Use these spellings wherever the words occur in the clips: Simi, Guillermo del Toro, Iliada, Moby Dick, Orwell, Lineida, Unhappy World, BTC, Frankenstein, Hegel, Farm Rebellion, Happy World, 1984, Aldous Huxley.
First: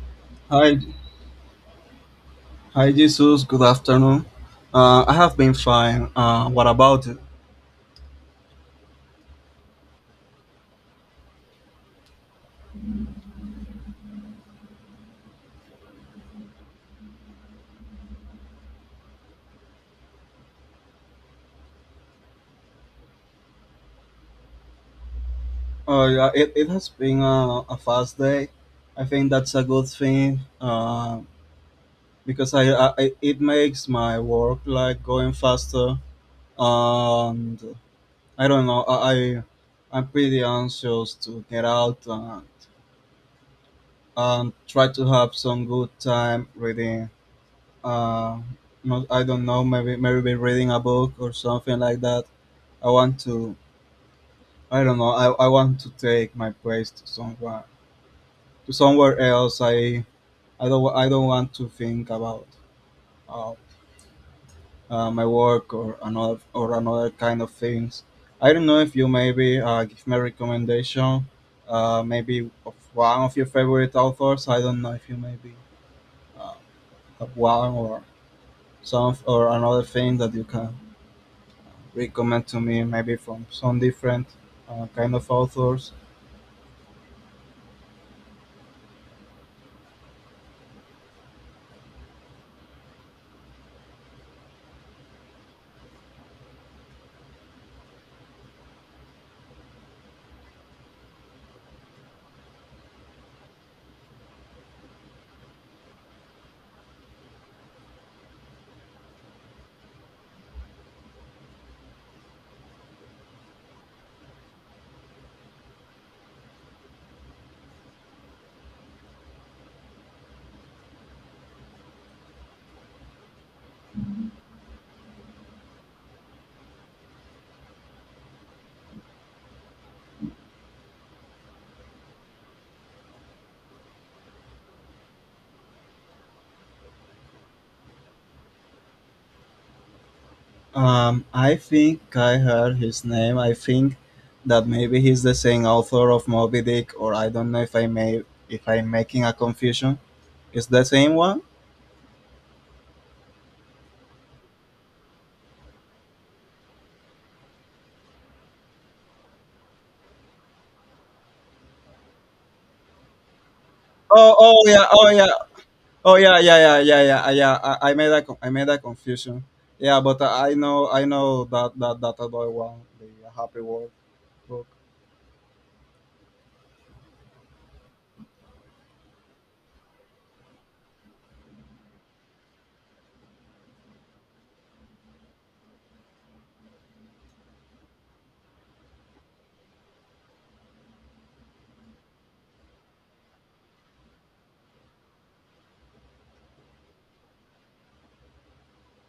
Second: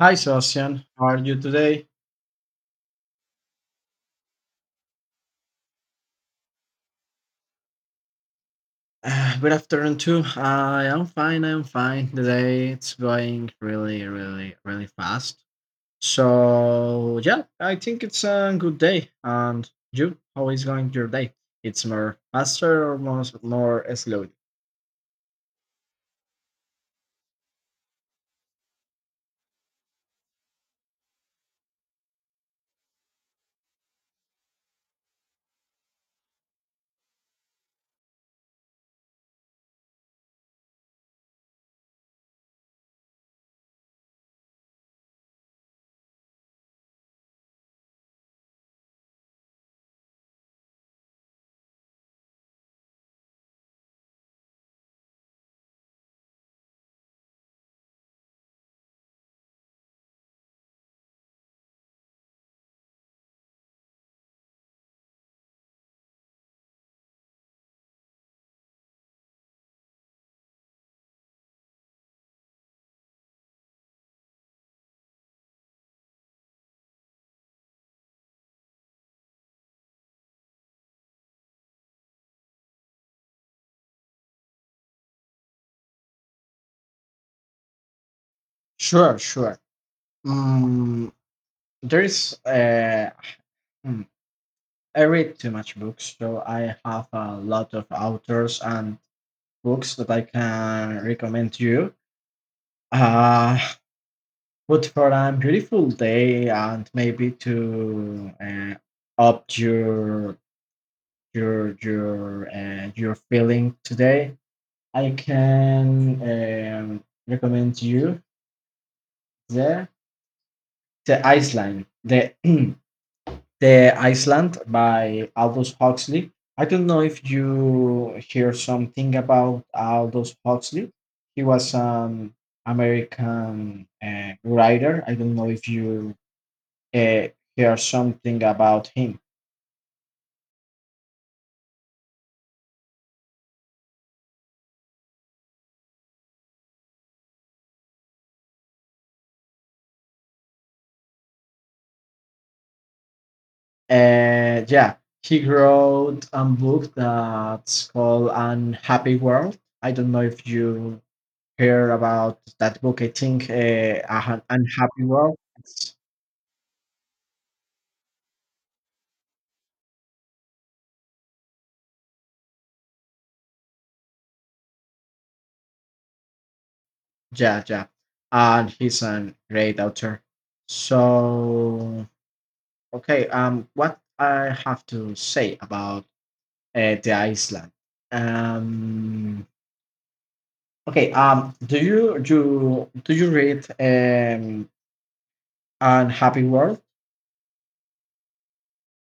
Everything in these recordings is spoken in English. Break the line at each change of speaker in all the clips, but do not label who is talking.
Hi,
Hi,
Sebastian. How are you today?
hi, Jesus. Good afternoon. I have been fine. What about you?
Good afternoon, too. I am fine. I am fine. Today it's going really, really, really fast. So, yeah, I think it's a good day. And you, how is going your day? It's more faster or more slowly?
Oh, yeah, it has been a fast day. I think that's a good thing, because it makes my work like going faster. And I don't know. I'm pretty anxious to get out and, try to have some good time reading. Uh, I don't know. Maybe reading a book or something like that. I want to I don't know. I want to take my place to somewhere else. I don't want to think about uh, my work or another kind of things. I don't know if you maybe give me a recommendation, maybe of one of your favorite authors. I don't know if you maybe uh, have one or some or another thing that you can recommend to me, maybe from some different kind of authors.
Sure, sure. Mm, there's, hmm, I read too much books, so I have a lot of authors and books that I can recommend to you. Uh, But for a beautiful day and maybe to up your feeling today, I can recommend you the the Iceland, the the Iceland by Aldous Huxley. I don't know if you hear something about Aldous Huxley. He was an American, writer. I don't know if you uh, hear something about him.
I think I heard his name. I think that maybe he's the same author of Moby Dick, or I don't know if I may if I'm making a confusion. Is the same one?
And yeah, he wrote a book that's called Unhappy World. I don't know if you hear about that book. I think,
Oh, oh yeah,
Unhappy
oh yeah,
World.
oh yeah, yeah, yeah, yeah, yeah, yeah. I made a confusion. Yeah, but I know that other one, the Happy World book.
Yeah, yeah. And he's a great author. So, okay, what I have to say about, the Iceland. Um, okay, do you read, and Happy World?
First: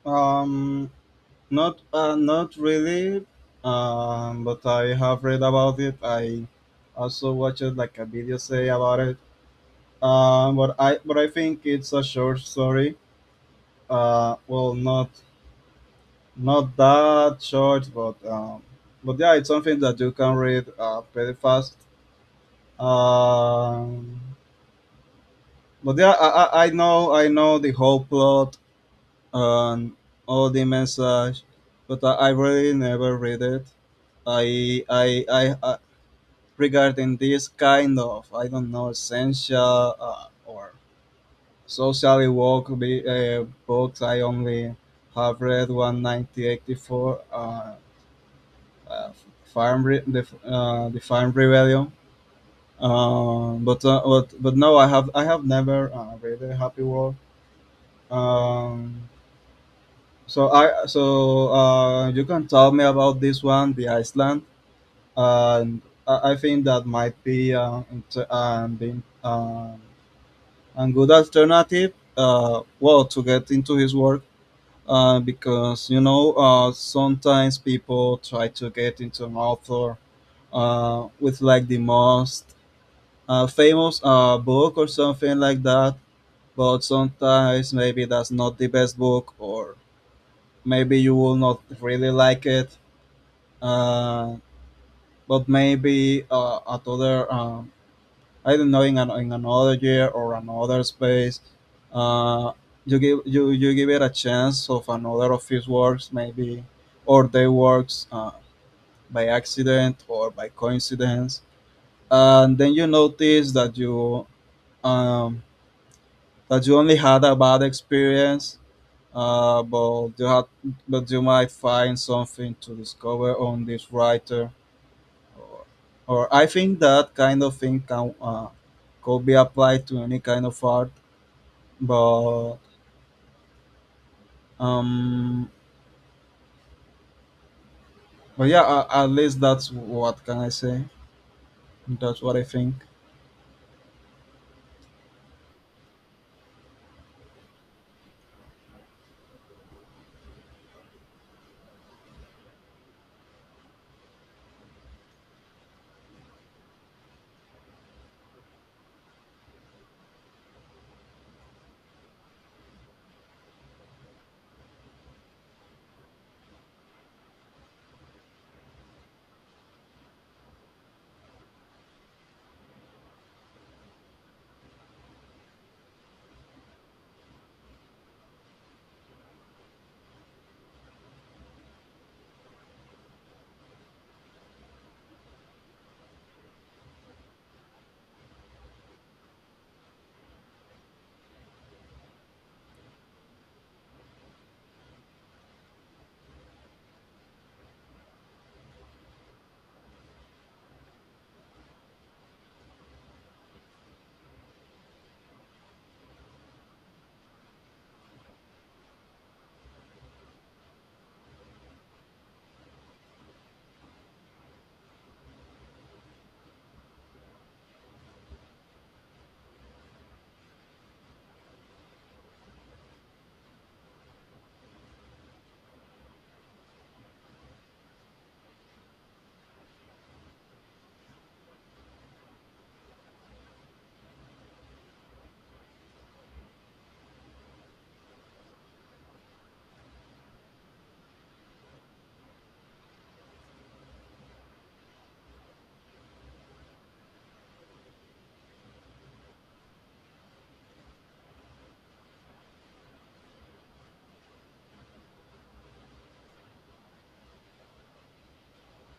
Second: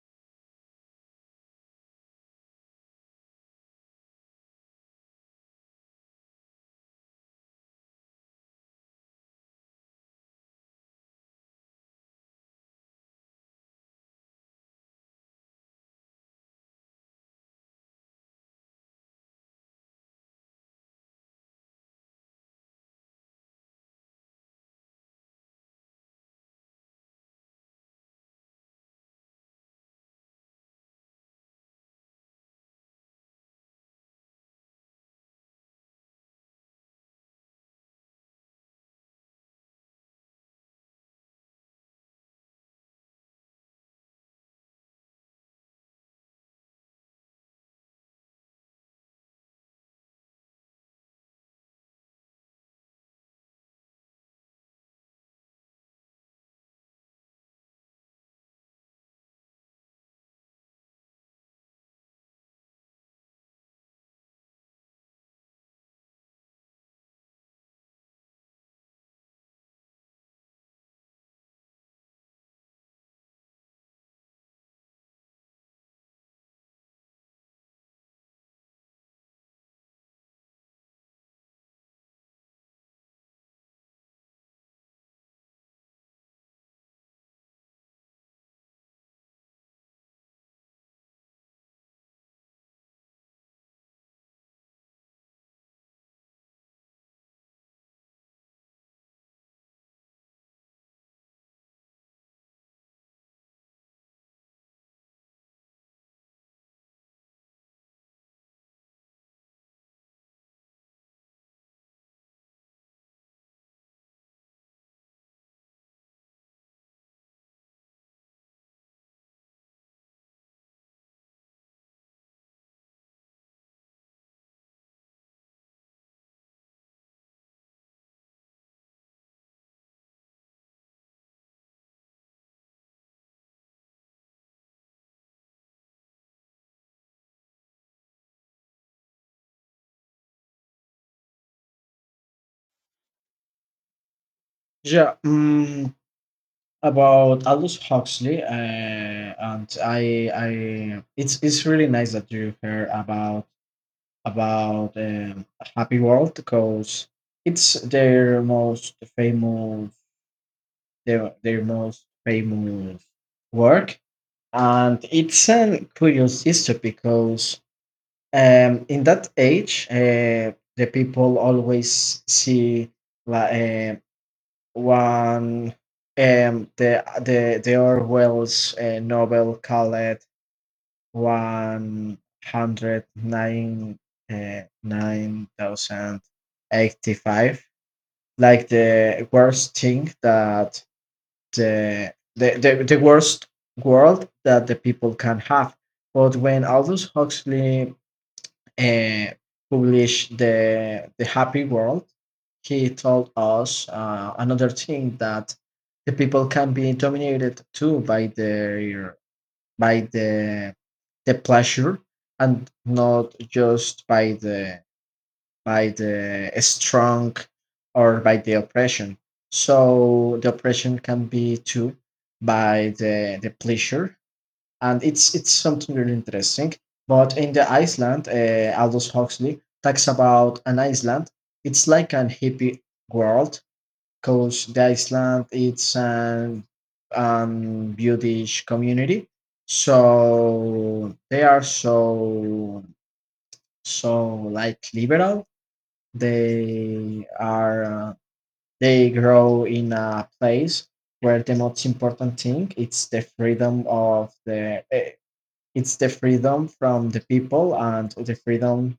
Um, Not really. But I have read about it. I also watched like a video say about it. But I think it's a short story. Uh, well, not not that short, but yeah, it's something that you can read pretty fast. Um, but yeah, I know the whole plot and all the message, but I really never read it. I Regarding this kind of, I don't know, essential, or socially woke, books, I only have read one, 1984, uh, the Farm Rebellion. But no, I have never read a Happy World. Um, so you can tell me about this one, the Iceland, and I think that might be, being, a good alternative. To get into his work. Because, sometimes people try to get into an author with like the most, famous, book or something like that, but sometimes maybe that's not the best book, or maybe you will not really like it, uh, but maybe, at other, I don't know, in, an, in another year or another space. Uh, you give it a chance of another of his works maybe, or their works, by accident or by coincidence, and then you notice um, that you only had a bad experience. Uh, but you had, but you might find something to discover on this writer, or, I think that kind of thing can could be applied to any kind of art. But um, but yeah, at least that's what can I say. That's what I think.
Yeah. About Aldous Huxley, and it's really nice that you heard about, about um, Happy World, because it's their most famous, their most famous work, and it's a curious history because, in that age, the people always see like, one, the Orwell's, novel called 109, 9,085, like the worst thing that the worst world that the people can have. But when Aldous Huxley, uh, published the Happy World, he told us, another thing that the people can be dominated too by, their by the pleasure, and not just by, the by the strong or by the oppression. So the oppression can be too by the pleasure, and it's something really interesting. But in the Iceland, Aldous Huxley talks about an Iceland. It's like an hippie world, because the Iceland it's an, Buddhist community, so they are so, so like liberal. They are uh, they grow in a place where the most important thing it's the freedom of the it's the freedom from the people, and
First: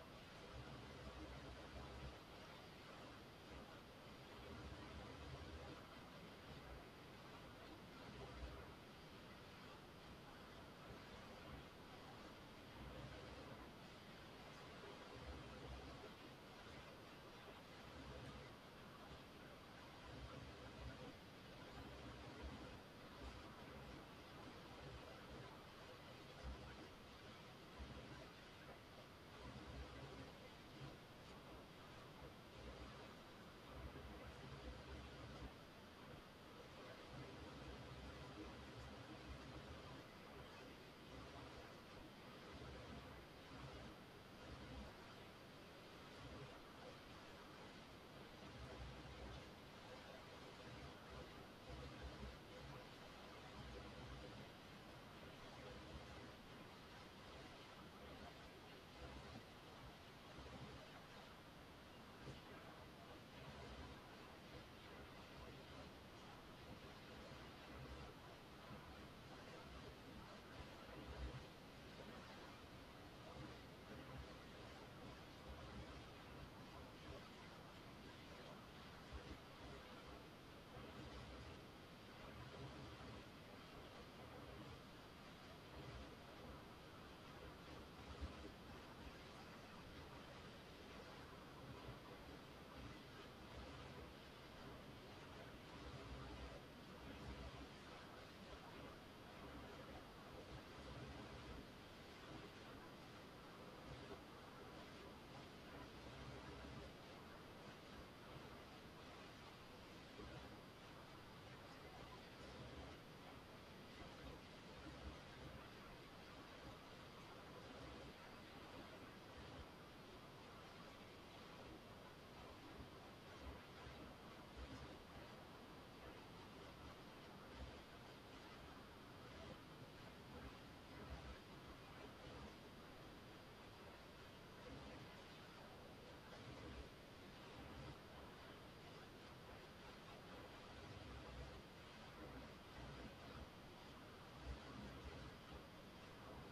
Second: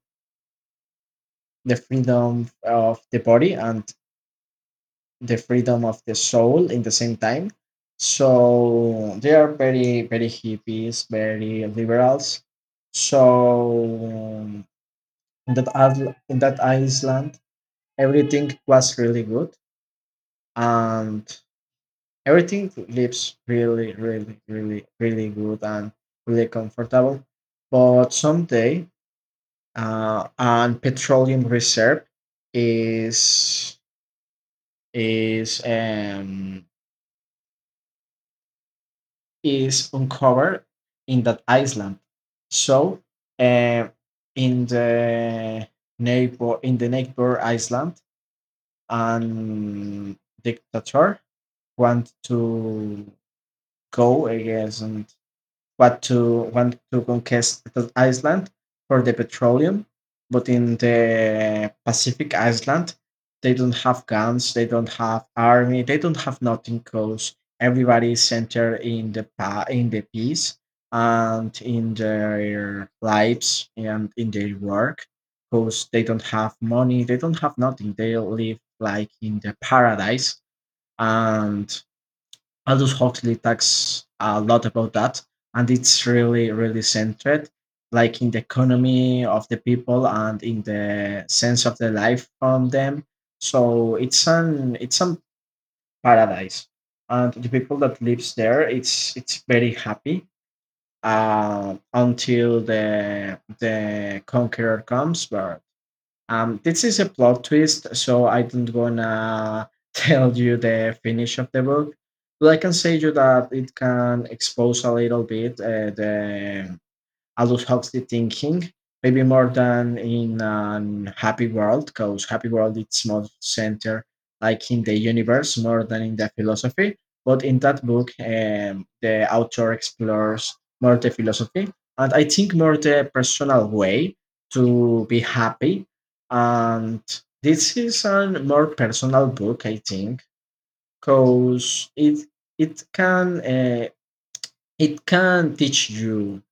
the freedom of the body, and the freedom of the soul in the same time. So they are very, very hippies, very liberals. So, in that island, everything was really good, and everything lives really, really, really, really good and really comfortable. But someday, and petroleum reserve is is um, is uncovered in that island. So, uh, in the in the neighbor island, and dictator want to go against, what to want to conquest the Iceland for the petroleum. But in the Pacific Island, they don't have guns, they don't have army, they don't have nothing. Cause everybody is centered in in the peace and in their lives and in their work. Cause they don't have money, they don't have nothing. They live like in the paradise. And Aldous Huxley talks a lot about that, and it's really, really centered, like in the economy of the people and in the sense of the life from them. So it's some paradise, and the people that lives there, it's very happy, until the conqueror comes. But this is a plot twist, so I don't wanna tell you the finish of the book. But I can say you that it can expose a little bit, the I adult healthy thinking, maybe more than in an happy world, because happy world it's more centered, like in the universe more than in the philosophy. But in that book, the author explores more the philosophy, and I think more the personal way to be happy. And this is a more personal book, I think, because it can uh, it can teach you,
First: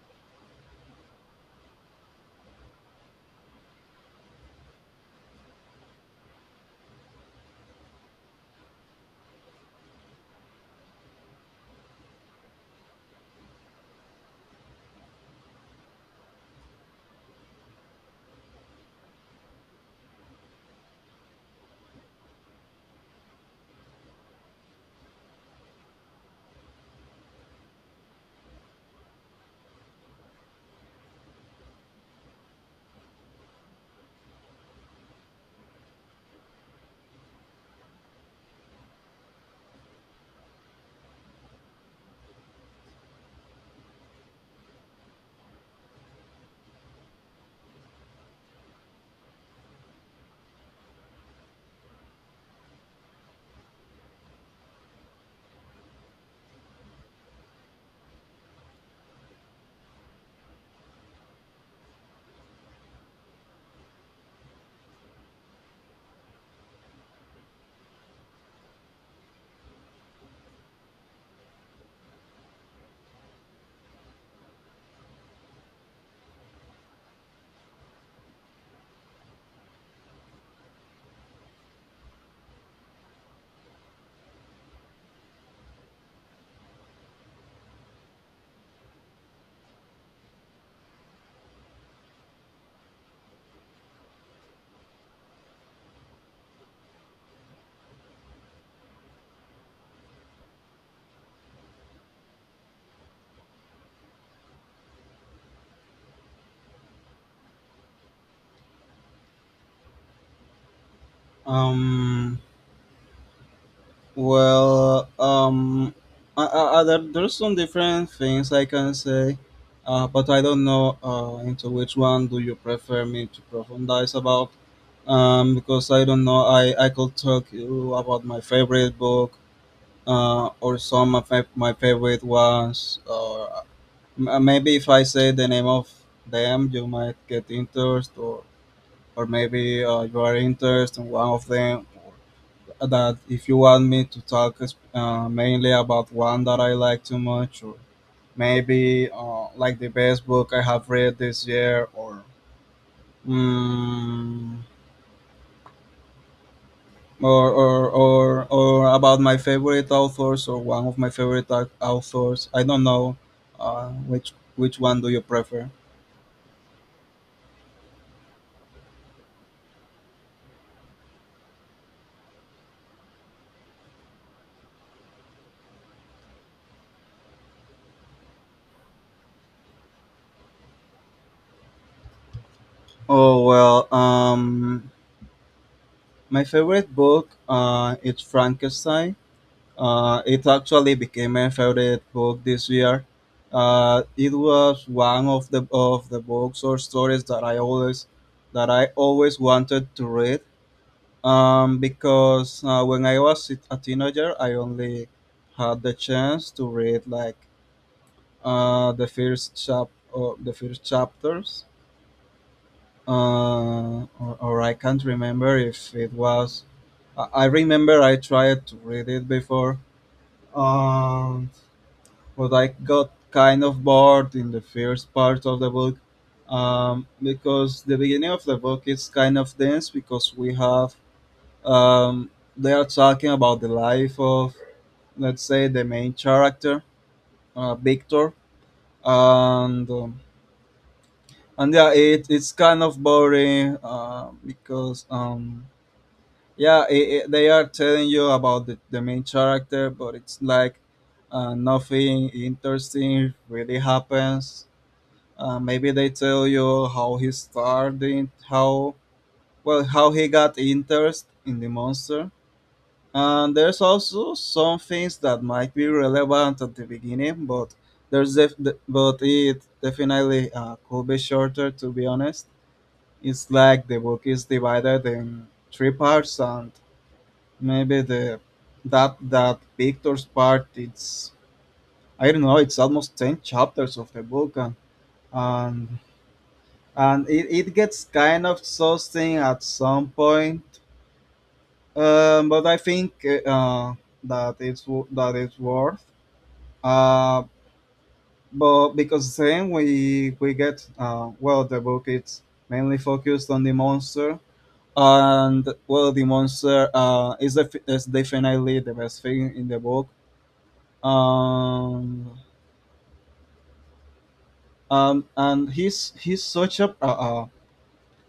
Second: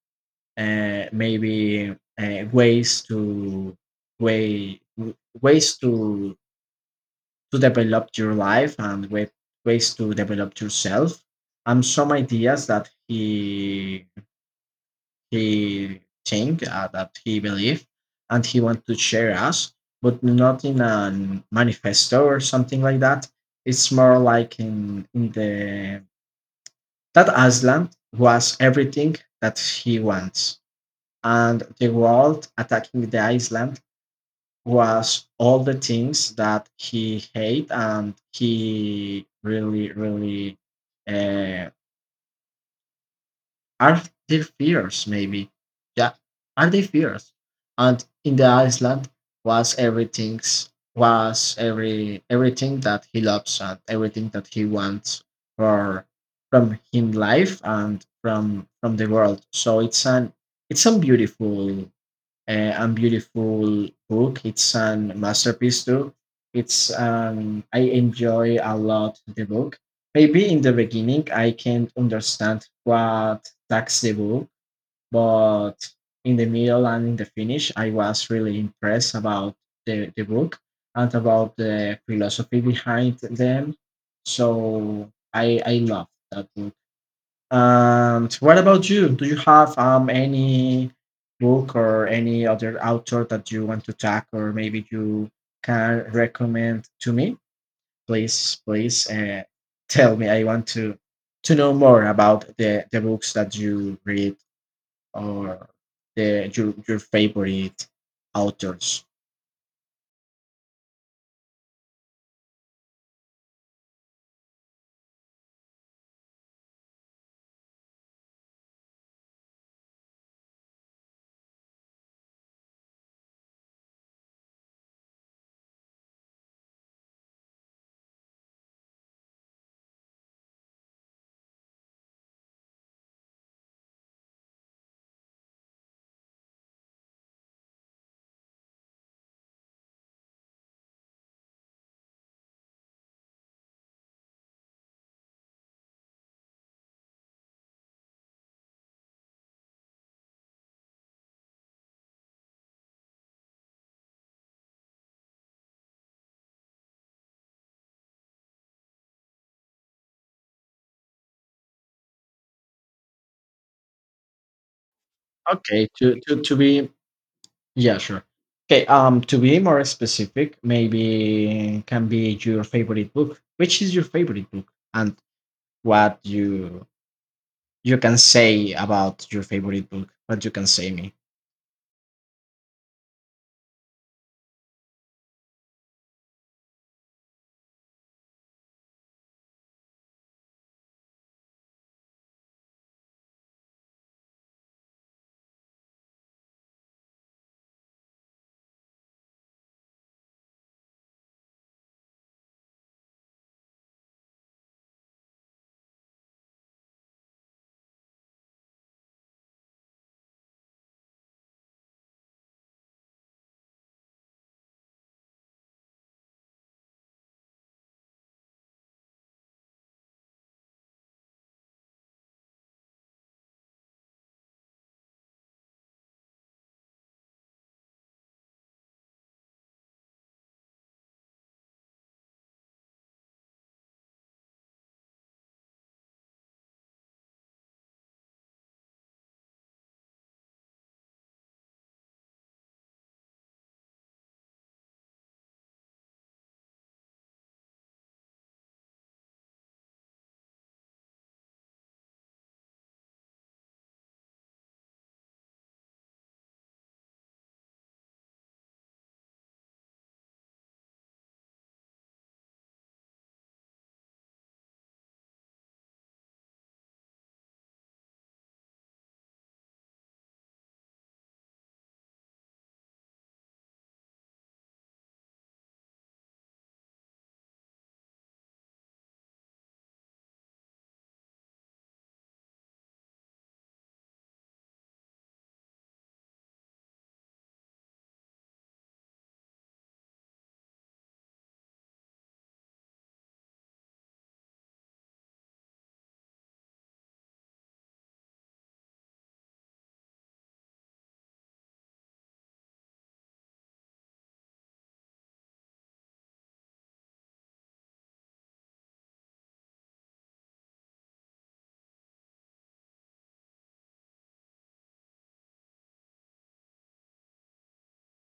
maybe, uh, ways to way w- ways to develop your life and way, ways to develop yourself, and some ideas that he think, that he believe and he want to share us, but not in a manifesto or something like that. It's more like in the that aslan was everything that he wants, and the world attacking the Iceland was all the things that he hate, and he really, really, uh, are their fears, maybe. Yeah, are they fears. And in the Iceland was everything, was everything that he loves and everything that he wants for, from him life and from the world. So it's an, it's a beautiful, and beautiful book. It's an masterpiece too. It's I enjoy a lot the book. Maybe in the beginning I can't understand what tax the book, but in the middle and in the finish, I was really impressed about the book and about the philosophy behind them. So I love that book. And what about you? Do you have, any book or any other author that you want to talk, or maybe you can recommend to me? Please, please, tell me. I want to, know more about the books that you read, or the your favorite authors.
Um, well, um, there's some different things I can say, but I don't know into which one do you prefer me to profundize about. Because I don't know, I could talk you about my favorite book, or some of my favorite ones, or, maybe if I say the name of them, you might get interest, or maybe, you are interested in one of them. Or that if you want me to talk, mainly about one that I like too much, or maybe, like the best book I have read this year, or, mm, or about my favorite authors, or one of my favorite authors. I don't know, which one do you prefer.
Okay, to be yeah, sure. Okay, to be more specific. Maybe can be your favorite book. Which is your favorite book, and what you can say about your favorite book? What you can say me?
Oh, well, my favorite book, is Frankenstein. It actually became my favorite book this year. It was one of the books or stories that I always wanted to read. Because, when I was, a teenager, I only had the chance to read, like, the first chapters, or I can't remember if it was, I remember I tried to read it before, um, but I got kind of bored in the first part of the book, because the beginning of the book is kind of dense, because we have, um, they are talking about the life of, let's say, the main character, Victor, and, and yeah, it's kind of boring, because, yeah, I they are telling you about the main character, but it's like, nothing interesting really happens. Maybe they tell you how he started, how he got interest in the monster, and there's also some things that might be relevant at the beginning, but it definitely, could be shorter, to be honest. It's like the book is divided in three parts, and maybe the that that Victor's part. It's I don't know. It's almost 10 chapters of the book, and, and, and it gets kind of exhausting at some point. But I think, that it's worth. Uh, but Because then we get, well, the book it's mainly focused on the monster, and, well, the monster, is definitely the best thing in the book. um, and he's such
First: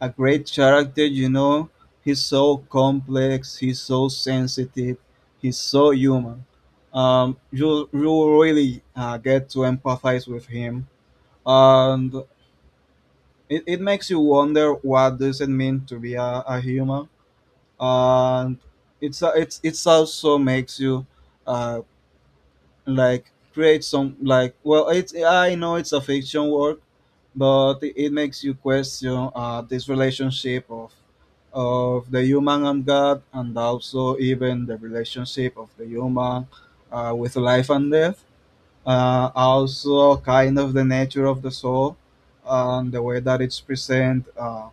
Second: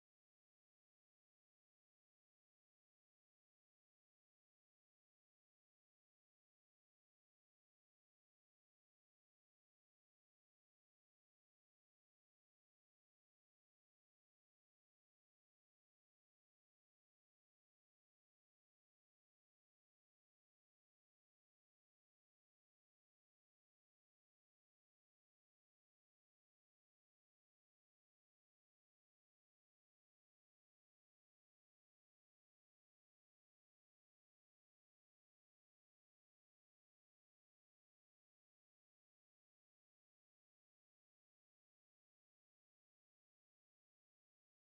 a great character. You know, he's so complex. He's so sensitive. He's so human. You really, get to empathize with him, and it makes you wonder what does it mean to be a human, and it's also makes you, uh, like, create some, like, well, it's I know it's a fiction work, but it makes you question, this relationship of the human and God, and also even the relationship of the human, with life and death. Also, kind of the nature of the soul and the way that it's present.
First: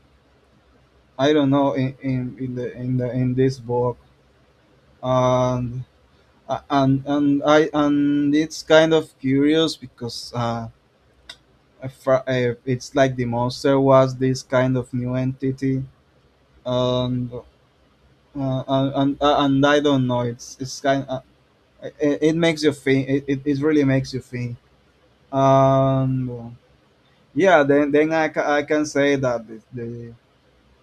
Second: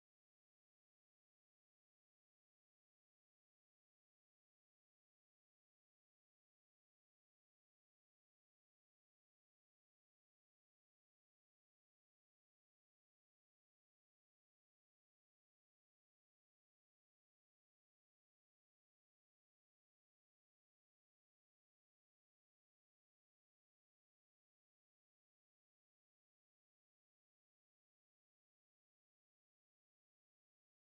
I don't know, in this book, and. And I And it's kind of curious, because, it's like the monster was this kind of new entity, and, and I don't know, it's kind, it makes you think, it really makes you think. um yeah, then, I can say that the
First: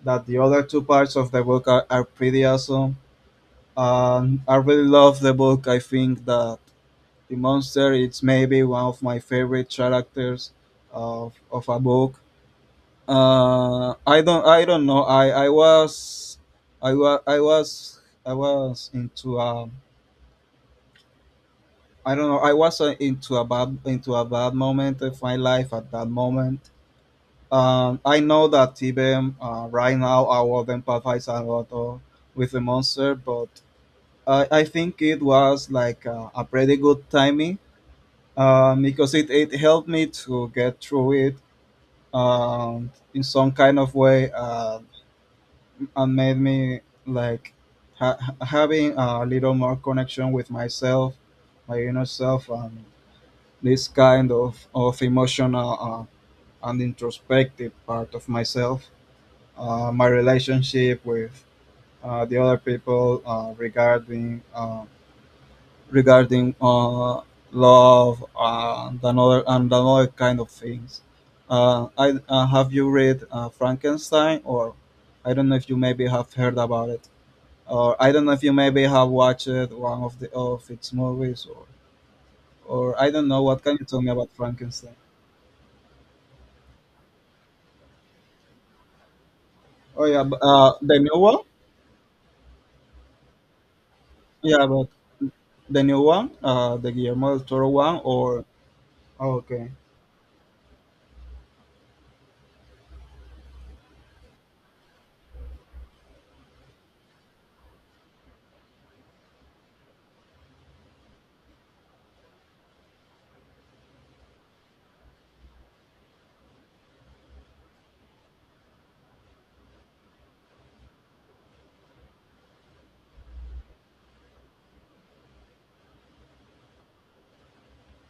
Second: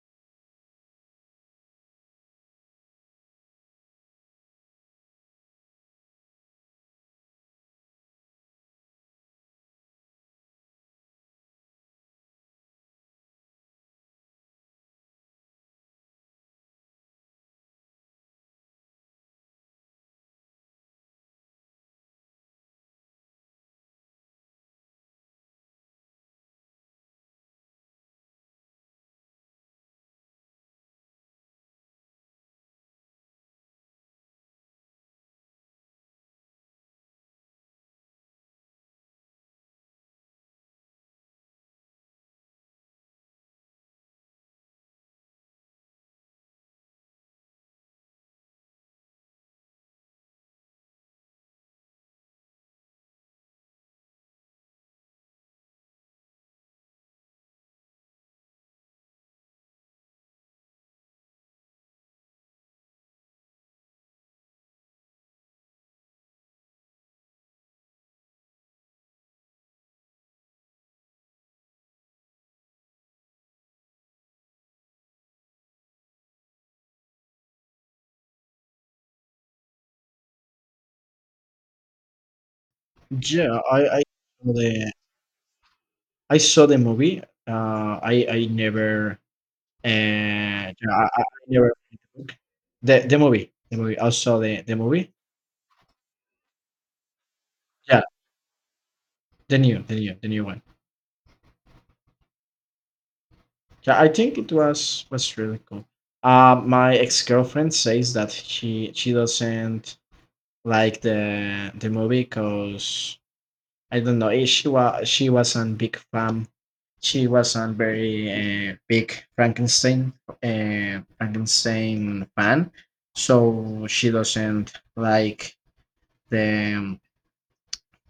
that the other two parts of the book are pretty awesome. I really love the book. I think that the monster, it's maybe one of my favorite characters of a book. I don't know, i was i was I was into, I don't know, I was, into a bad moment of my life at that moment. I know that even, right now I would empathize a lot of, with the monster, but I think it was like, a pretty good timing, because it helped me to get through it, in some kind of way, and made me like, having a little more connection with myself, my inner self, and this kind of emotional, and introspective part of myself. My relationship with, the other people, regarding, love and another kind of things. I Have you read, Frankenstein, or I don't know if you maybe have heard about it, or I don't know if you maybe have watched one of the of its movies, or I don't know.
Yeah,
What can you tell me about
saw the
Frankenstein?
I saw the movie. I never
Oh yeah, but,
yeah,
the new
I
one.
never read the book. The movie the movie. I saw the
Yeah,
the
but
movie.
the new one, the Guillermo del Toro one,
Yeah,
or, oh,
the
okay.
new the new the new one. Yeah, I think it was really cool. My ex girlfriend says that she doesn't like the movie, because I don't know. She wasn't big fan. She wasn't very, big Frankenstein fan, so she doesn't like the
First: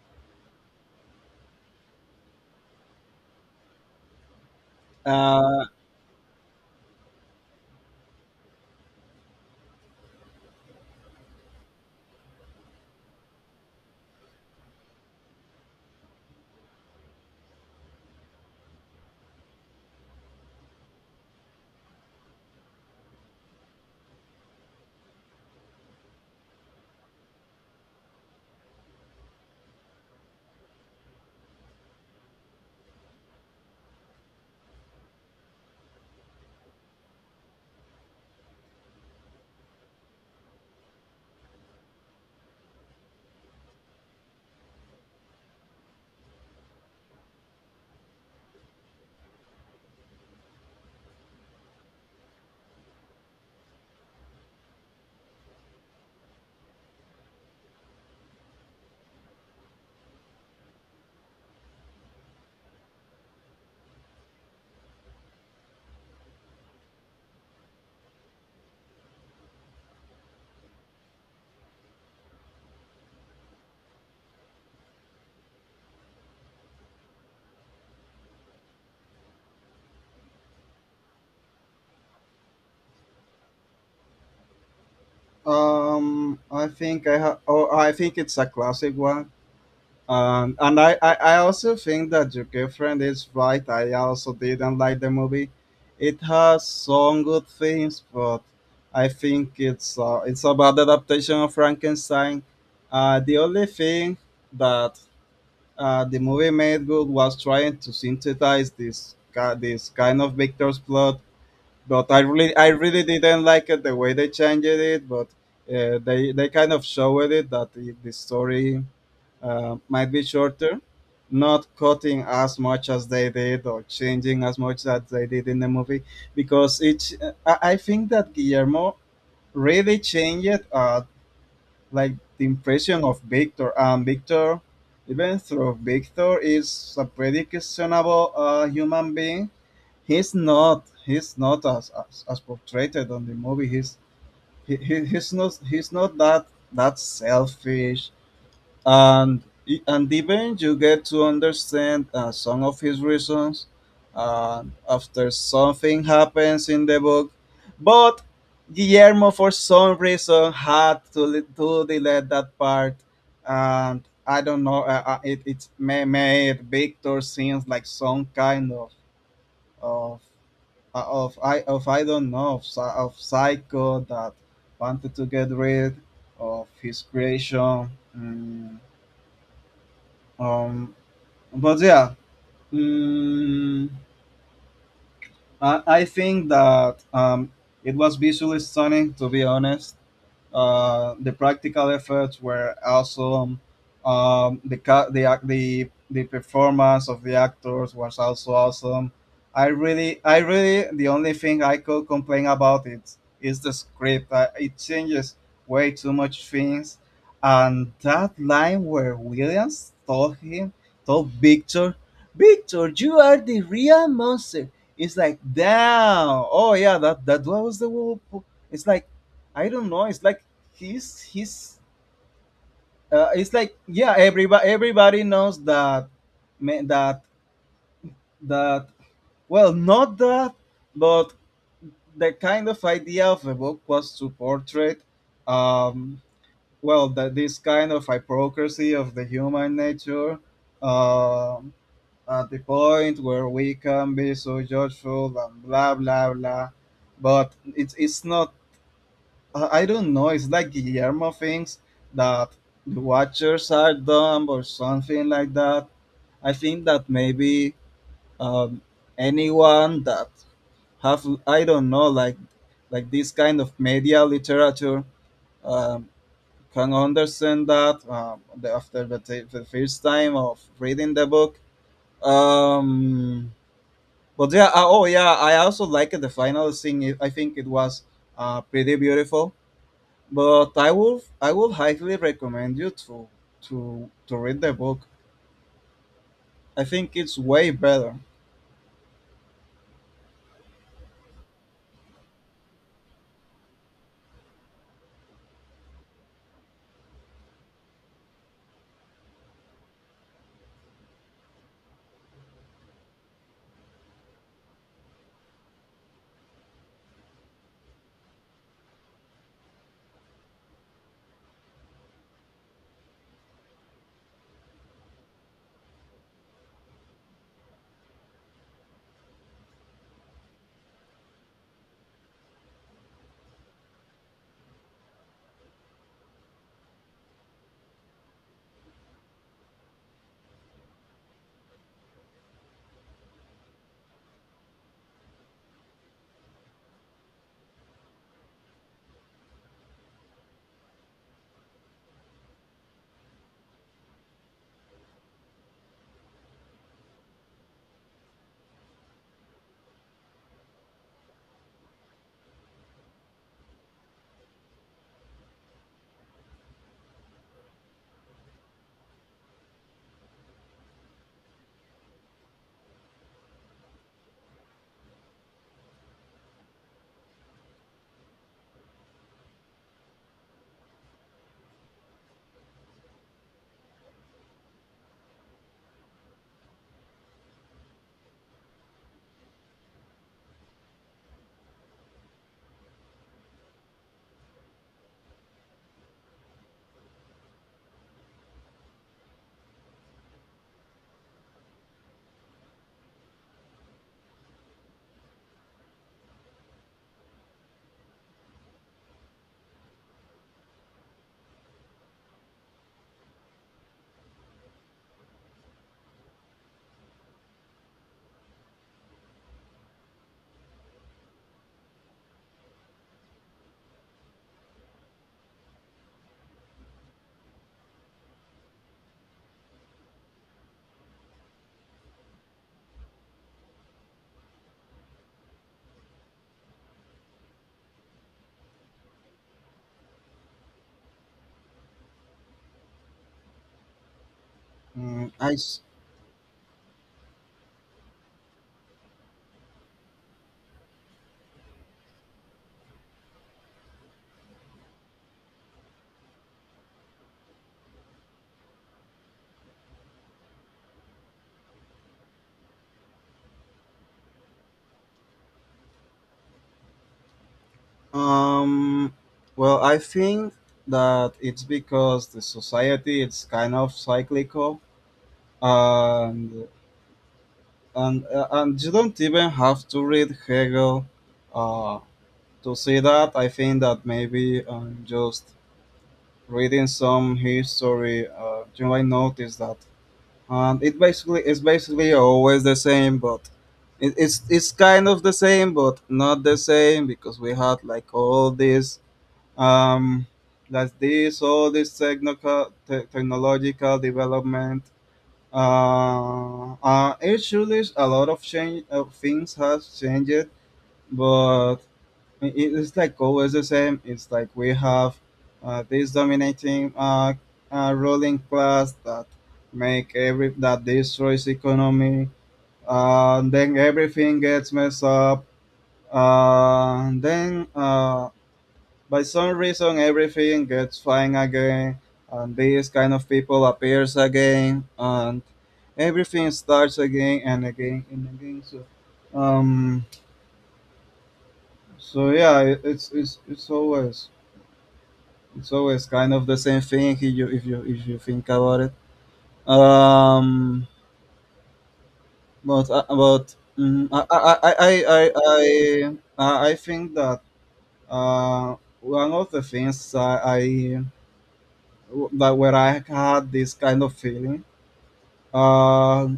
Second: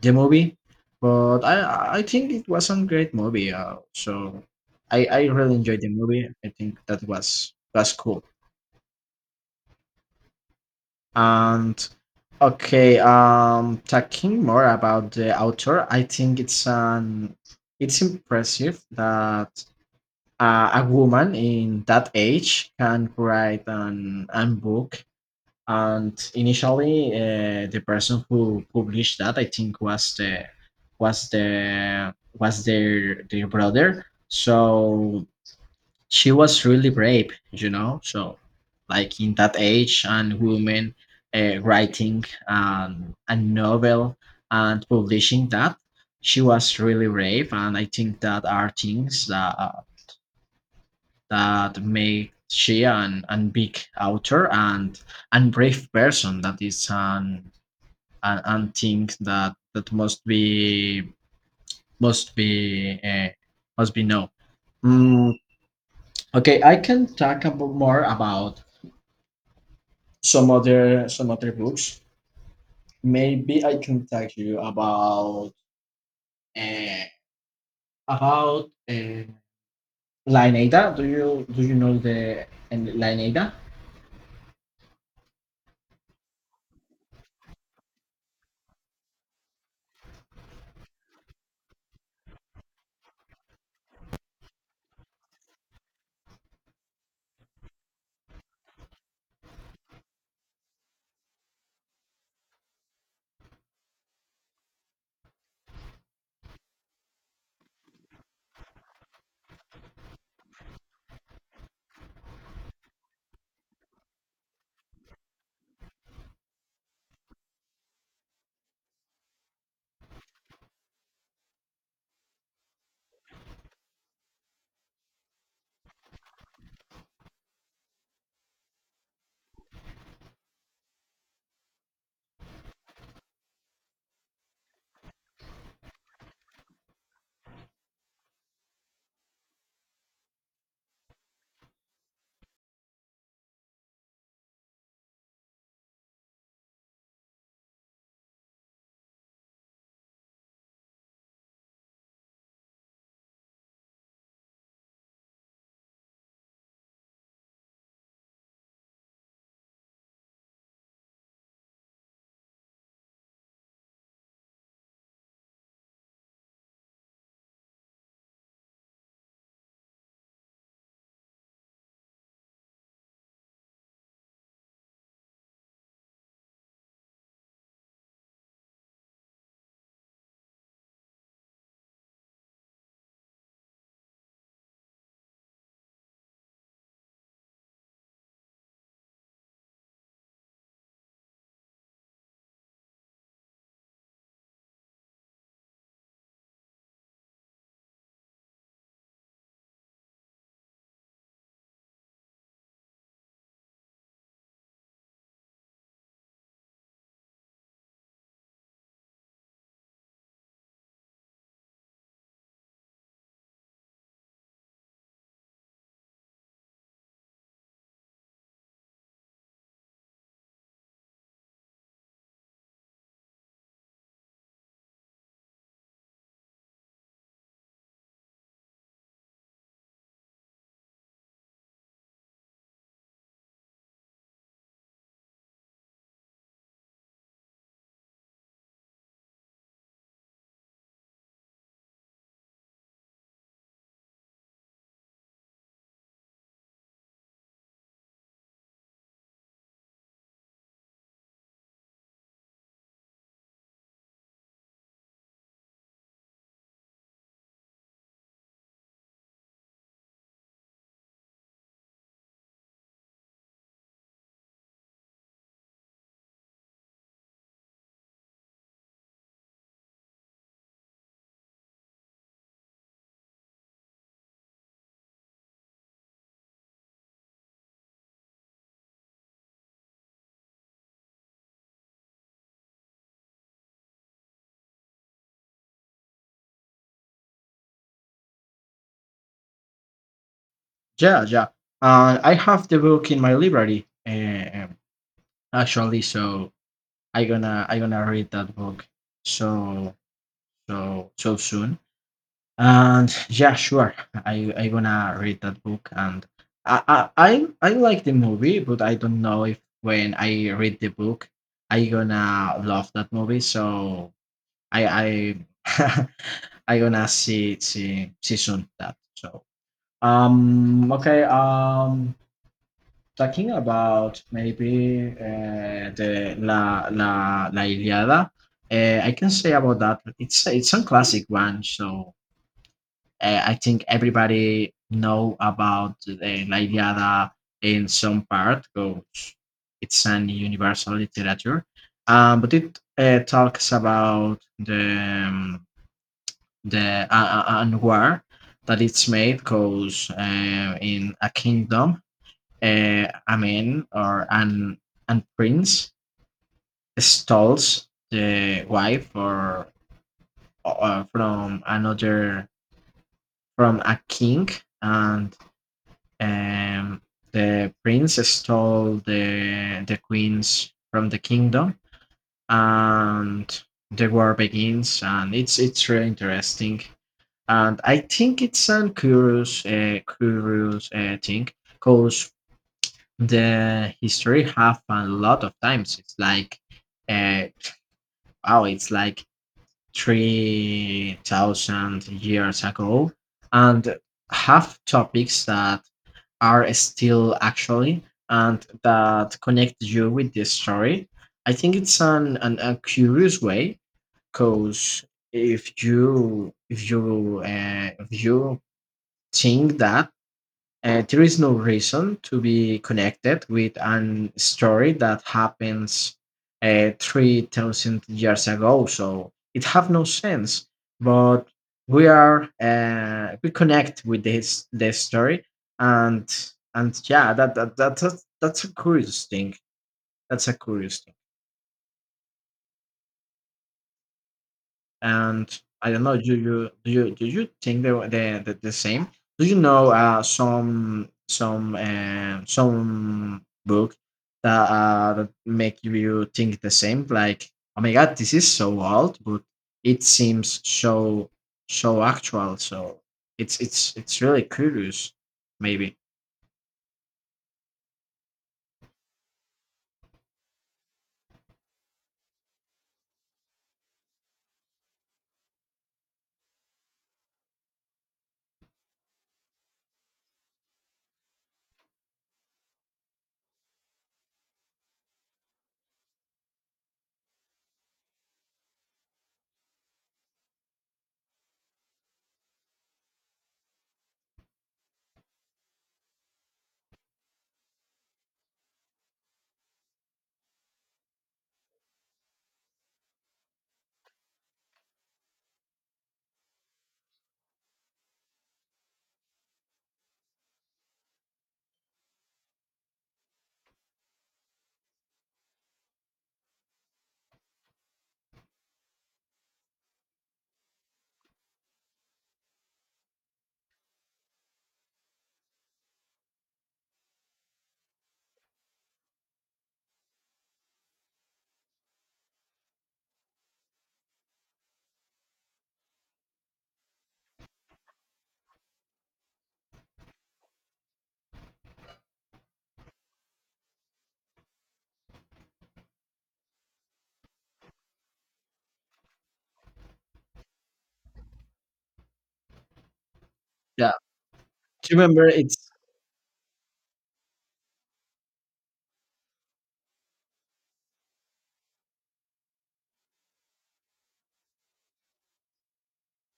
the movie. But I think it was a great movie. So I really
Uh,
enjoyed the movie. I think that was cool. And okay, talking more about the author, I think it's impressive that, a woman in that age can write an book, and initially, the person who published that, I think, was their brother. So she was really brave, so, like, in that age, and women, writing, a novel and publishing that. She was really brave, and I think that are things that, that make she an big author, and brave person that is an and think that must be uh, must be known. Mm, okay, I can talk about more about some other books. Maybe I can talk to you uh, about Lineida. Do you know the and Lineida?
I think I have. Oh, I think it's a classic one. And, I also think that your girlfriend is right. I also didn't like the movie. It has some good things, but I think it's, it's a bad adaptation of Frankenstein. The only thing that, the movie made good was trying to synthesize this this kind of Victor's plot. But I really, didn't like it the way they changed it. But they kind of showed it that the story might be shorter, not cutting as much as they did or changing as much as they did in the movie, because each I think that Guillermo really changed, like, the impression of Victor. Victor, even though Victor is a pretty questionable human being, he's not as portrayed on the movie. He's he, he's not that selfish, and even you get to understand, some of his reasons, uh, after something happens in the book, but Guillermo for some reason had to delete that part. And I don't know, made Victor seems like some kind of of I don't know of, of psycho that wanted to get rid of his creation. Um, but yeah, mm, I think that it was visually stunning, to be honest. The practical efforts were awesome. The, ca- the ac- the performance of the actors was also awesome. The only thing I could complain about it is the script. It changes way too much things, and that line where Williams told him, told Victor, "Victor, you are the real monster." It's like, damn. Oh yeah, that was the whole. It's like, I don't know. It's like he's. It's like, yeah. Everybody knows ma- that that, well, not that, but the kind of idea of the book was to portray, um, well, that this kind of hypocrisy of the human nature, um, at the point where we can be so judgeful and blah blah blah, but it's not. I don't know. It's like Guillermo thinks that the Watchers are dumb or something like that. I think that maybe, um, anyone that have, I don't know, like this kind of media literature, um, can understand that, after the first time of reading the book. Um, but yeah, oh yeah, I also liked the final scene. I think it was pretty beautiful. But I would highly recommend you to read the book. I think it's way better.
Yeah, yeah. I have the book in my library, actually. So I gonna read that book, so, so, so soon. And yeah, sure. I gonna read that book, and I like the movie, but I don't know if when I read the book, I gonna love that movie. So I I I gonna see soon that. So, okay, talking about, maybe, the La Iliada, I can say about that it's a classic one. So, I think everybody know about the La Iliada in some part, because it's an universal literature. But it, talks about the, war that it's made, because, in a kingdom, a man or an and prince steals the wife, or, uh, from another from a king. And, um, the prince stole the queens from the kingdom. And the war begins, and it's really interesting. And I think it's a curious thing, because the history have a lot of times, it's like, uh wow, it's like 3000 years ago, and have topics that are still actually, and that connect you with this story. I think it's an a curious way, because if you think that, there is no reason to be connected with an story that happens, 3000 years ago. So it have no sense, but we connect with this story. And yeah, that's a curious thing. That's a curious thing.
Mm.
And I don't know, do you think they were the same? Do you know, some book that, that make you think the same? Like, oh my god, this is so old, but it seems so, so actual. So it's really curious. Maybe.
Um well, I think that it's because the society it's kind of cyclical, and and you don't even have to read Hegel, uh, to see that. I think that maybe, just reading some history, you might notice that. It's basically always the same, but it's kind of the same, but not the same because we had like all this, um, all this technical, technological development. It surely is a lot of change of, things has changed, but it's like always the same. It's like we have, this dominating, ruling class that make every that destroys economy. Then everything gets messed up. Then, by some reason everything gets fine again, and this kind of people appears again, and everything starts again and again and again. So, um, so yeah, it's always. So it's kind of the same thing if you think about it. But
Yeah.
I, I,
Do you
I,
remember? It's
I, I I think that, uh, one of the things, I that, where I had this kind of feeling, uh,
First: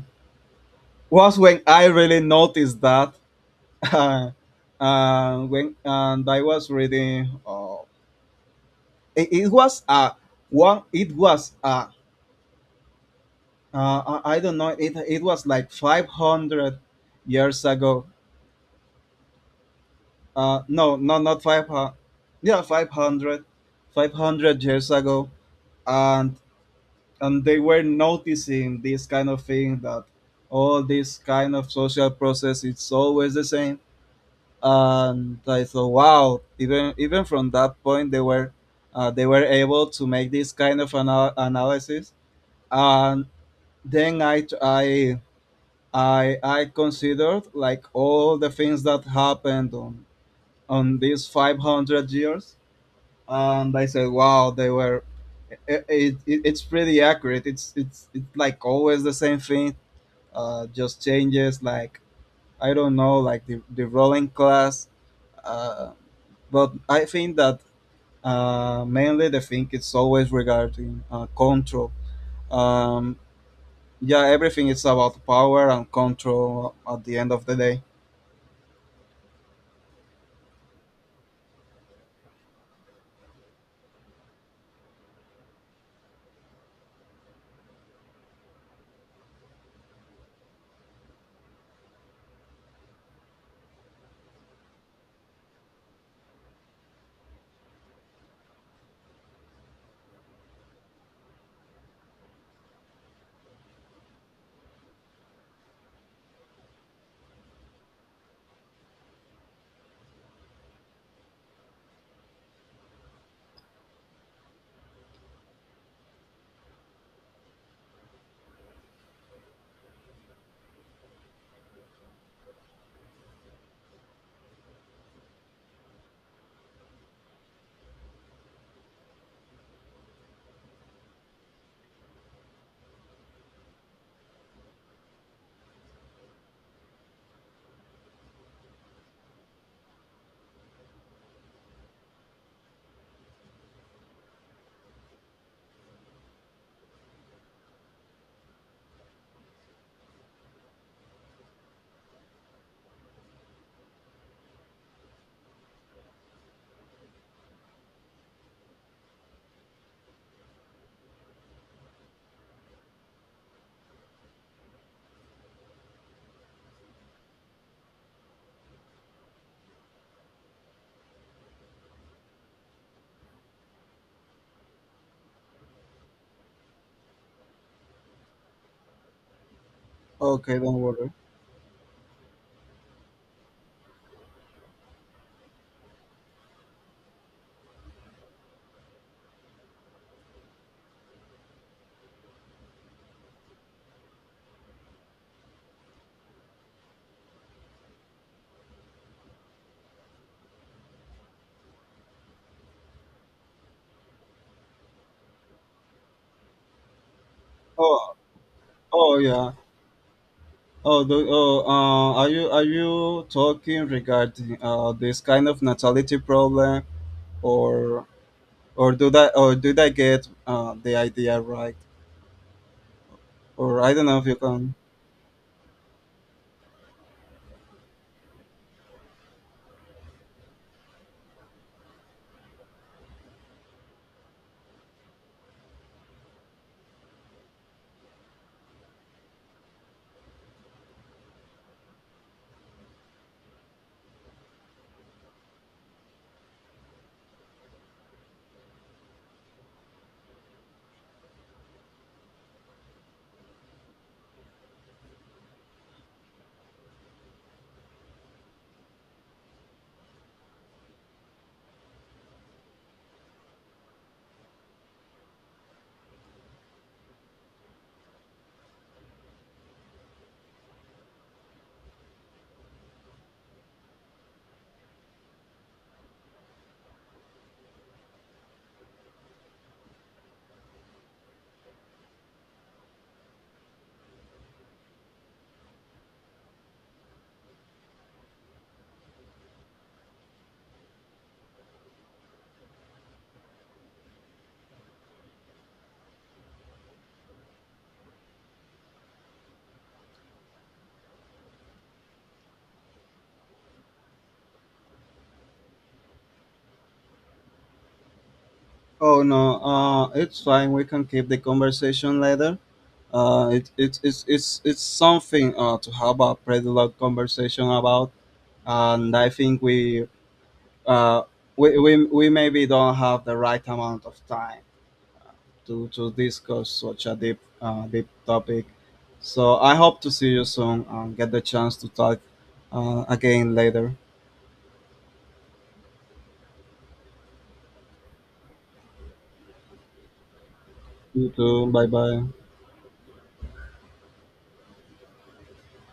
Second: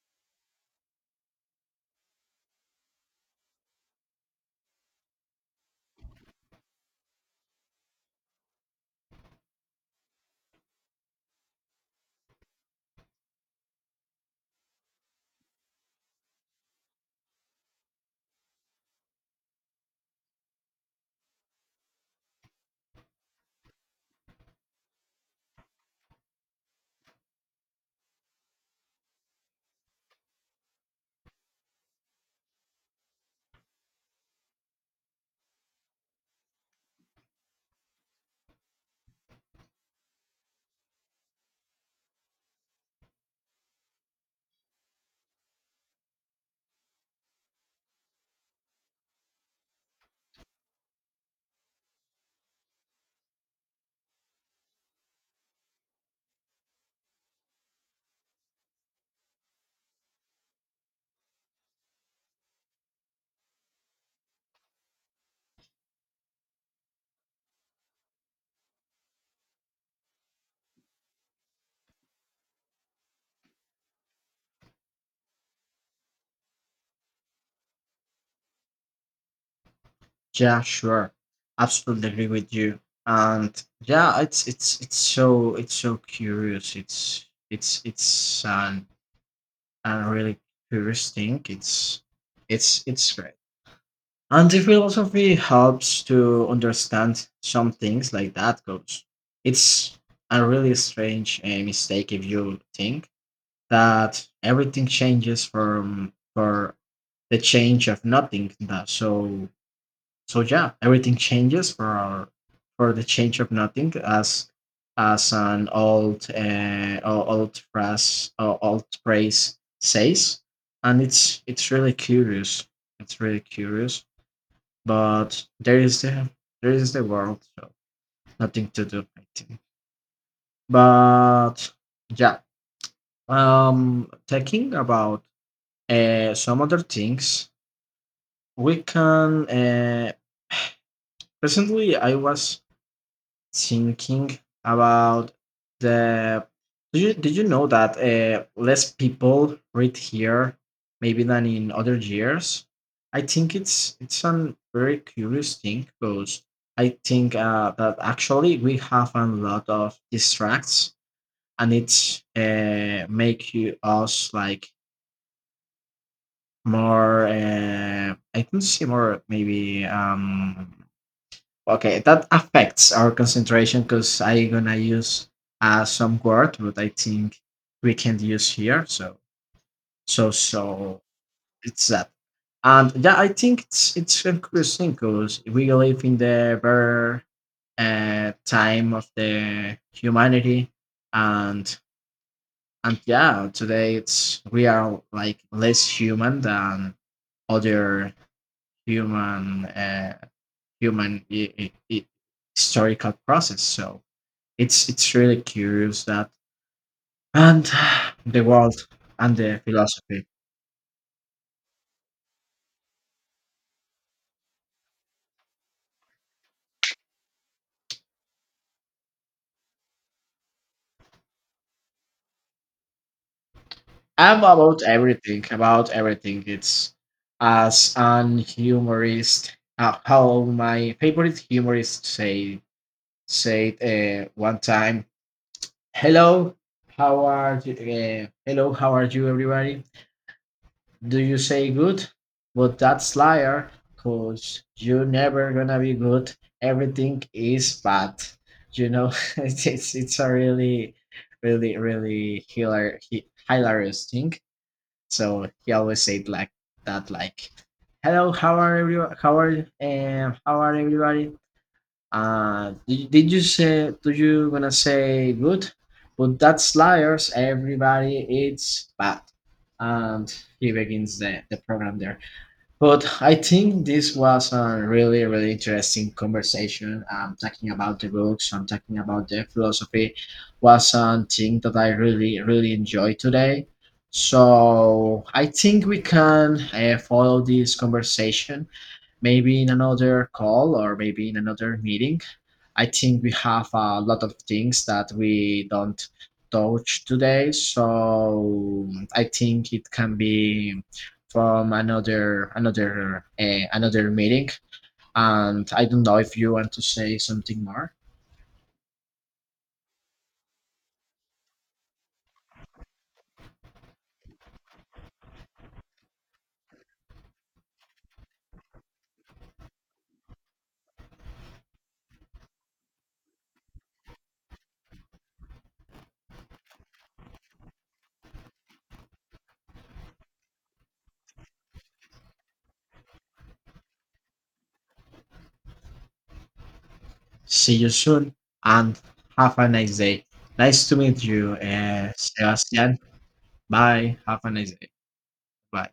was when I really noticed that uh, when and I was reading. It was a, I don't know. It was like 500 years ago. No, no, not five hundred. Yeah, 500, 500 years ago, and they were noticing this kind of thing that all this kind of social process it's always the same. And I thought, wow, even from that point, they were, able to make this kind of, analysis. And then I considered like all the things that happened on these 500 years, and I said, wow, they were. It's pretty accurate. It's like always the same thing. Just changes, like, I don't know, like the rolling class. Uh, but I think that, mainly the thing is always regarding, control. Um, yeah, everything is about power and control at the end of the day.
Yeah, sure. Absolutely agree with you. And yeah, it's so curious. It's an a really curious thing. It's great. And the philosophy helps to understand some things like that goes. It's a really strange, mistake, if you think that everything changes from for the change of nothing. That. So, yeah, everything changes for the change of nothing, as an old, old phrase says. And it's really curious. It's really curious. But there is the world, so nothing to do, I think. But yeah, talking about, some other things. We can, presently I was thinking about the did you know that, less people read here, maybe, than in other years? I think it's a very curious thing, because I think, that actually we have a lot of distracts, and it's, make you us like more, I can see more, maybe, okay, that affects our concentration. Because I gonna use, some word, but I think we can use here. So, so,
Okay, don't
so
worry.
it's that. And yeah, I think it's interesting, because we live in the very, time of the humanity. And and yeah, today it's we are like less human than other human, human i- i- i- historical process. So it's really curious that. And
Oh,
the world
oh
and
yeah.
the philosophy.
Are you talking regarding, this kind of natality problem, or or do that or did I get the idea right? Or I don't know if you
I'm
can.
about everything, about everything. It's, as an humorist, how my favorite humorist say said, one time, "Hello, how are you? Hello, how are you, everybody? Do you say good? But that's liar, cause you're never gonna be good. Everything is bad. You know, it's a really, really, really hilarious thing. So he always said like that, like, "Hello, how are everyone? How are everybody?" Did you say? Do you gonna say good? But that's liars. Everybody, it's bad. And he begins the program there." But I think this was a really, really interesting conversation. Talking about the books and talking about the philosophy was something that I really, really enjoyed today. So I think we can, follow this conversation maybe in another call or maybe in another meeting. I think we have a lot of things that we don't touch today. So I think it can be from another meeting. And I don't know if you want to say something more.
Oh no, it's fine. We can keep the conversation later. It, it, it's something, to have a pretty long conversation about, and I think uh, we maybe don't have the right amount of time to discuss such a deep, deep topic. So I hope to see you soon and get the chance to talk, again later.
See you soon and have a nice day. Nice to meet
You
you,
too. Bye bye.
Sebastian. Bye. Have a nice day. Bye.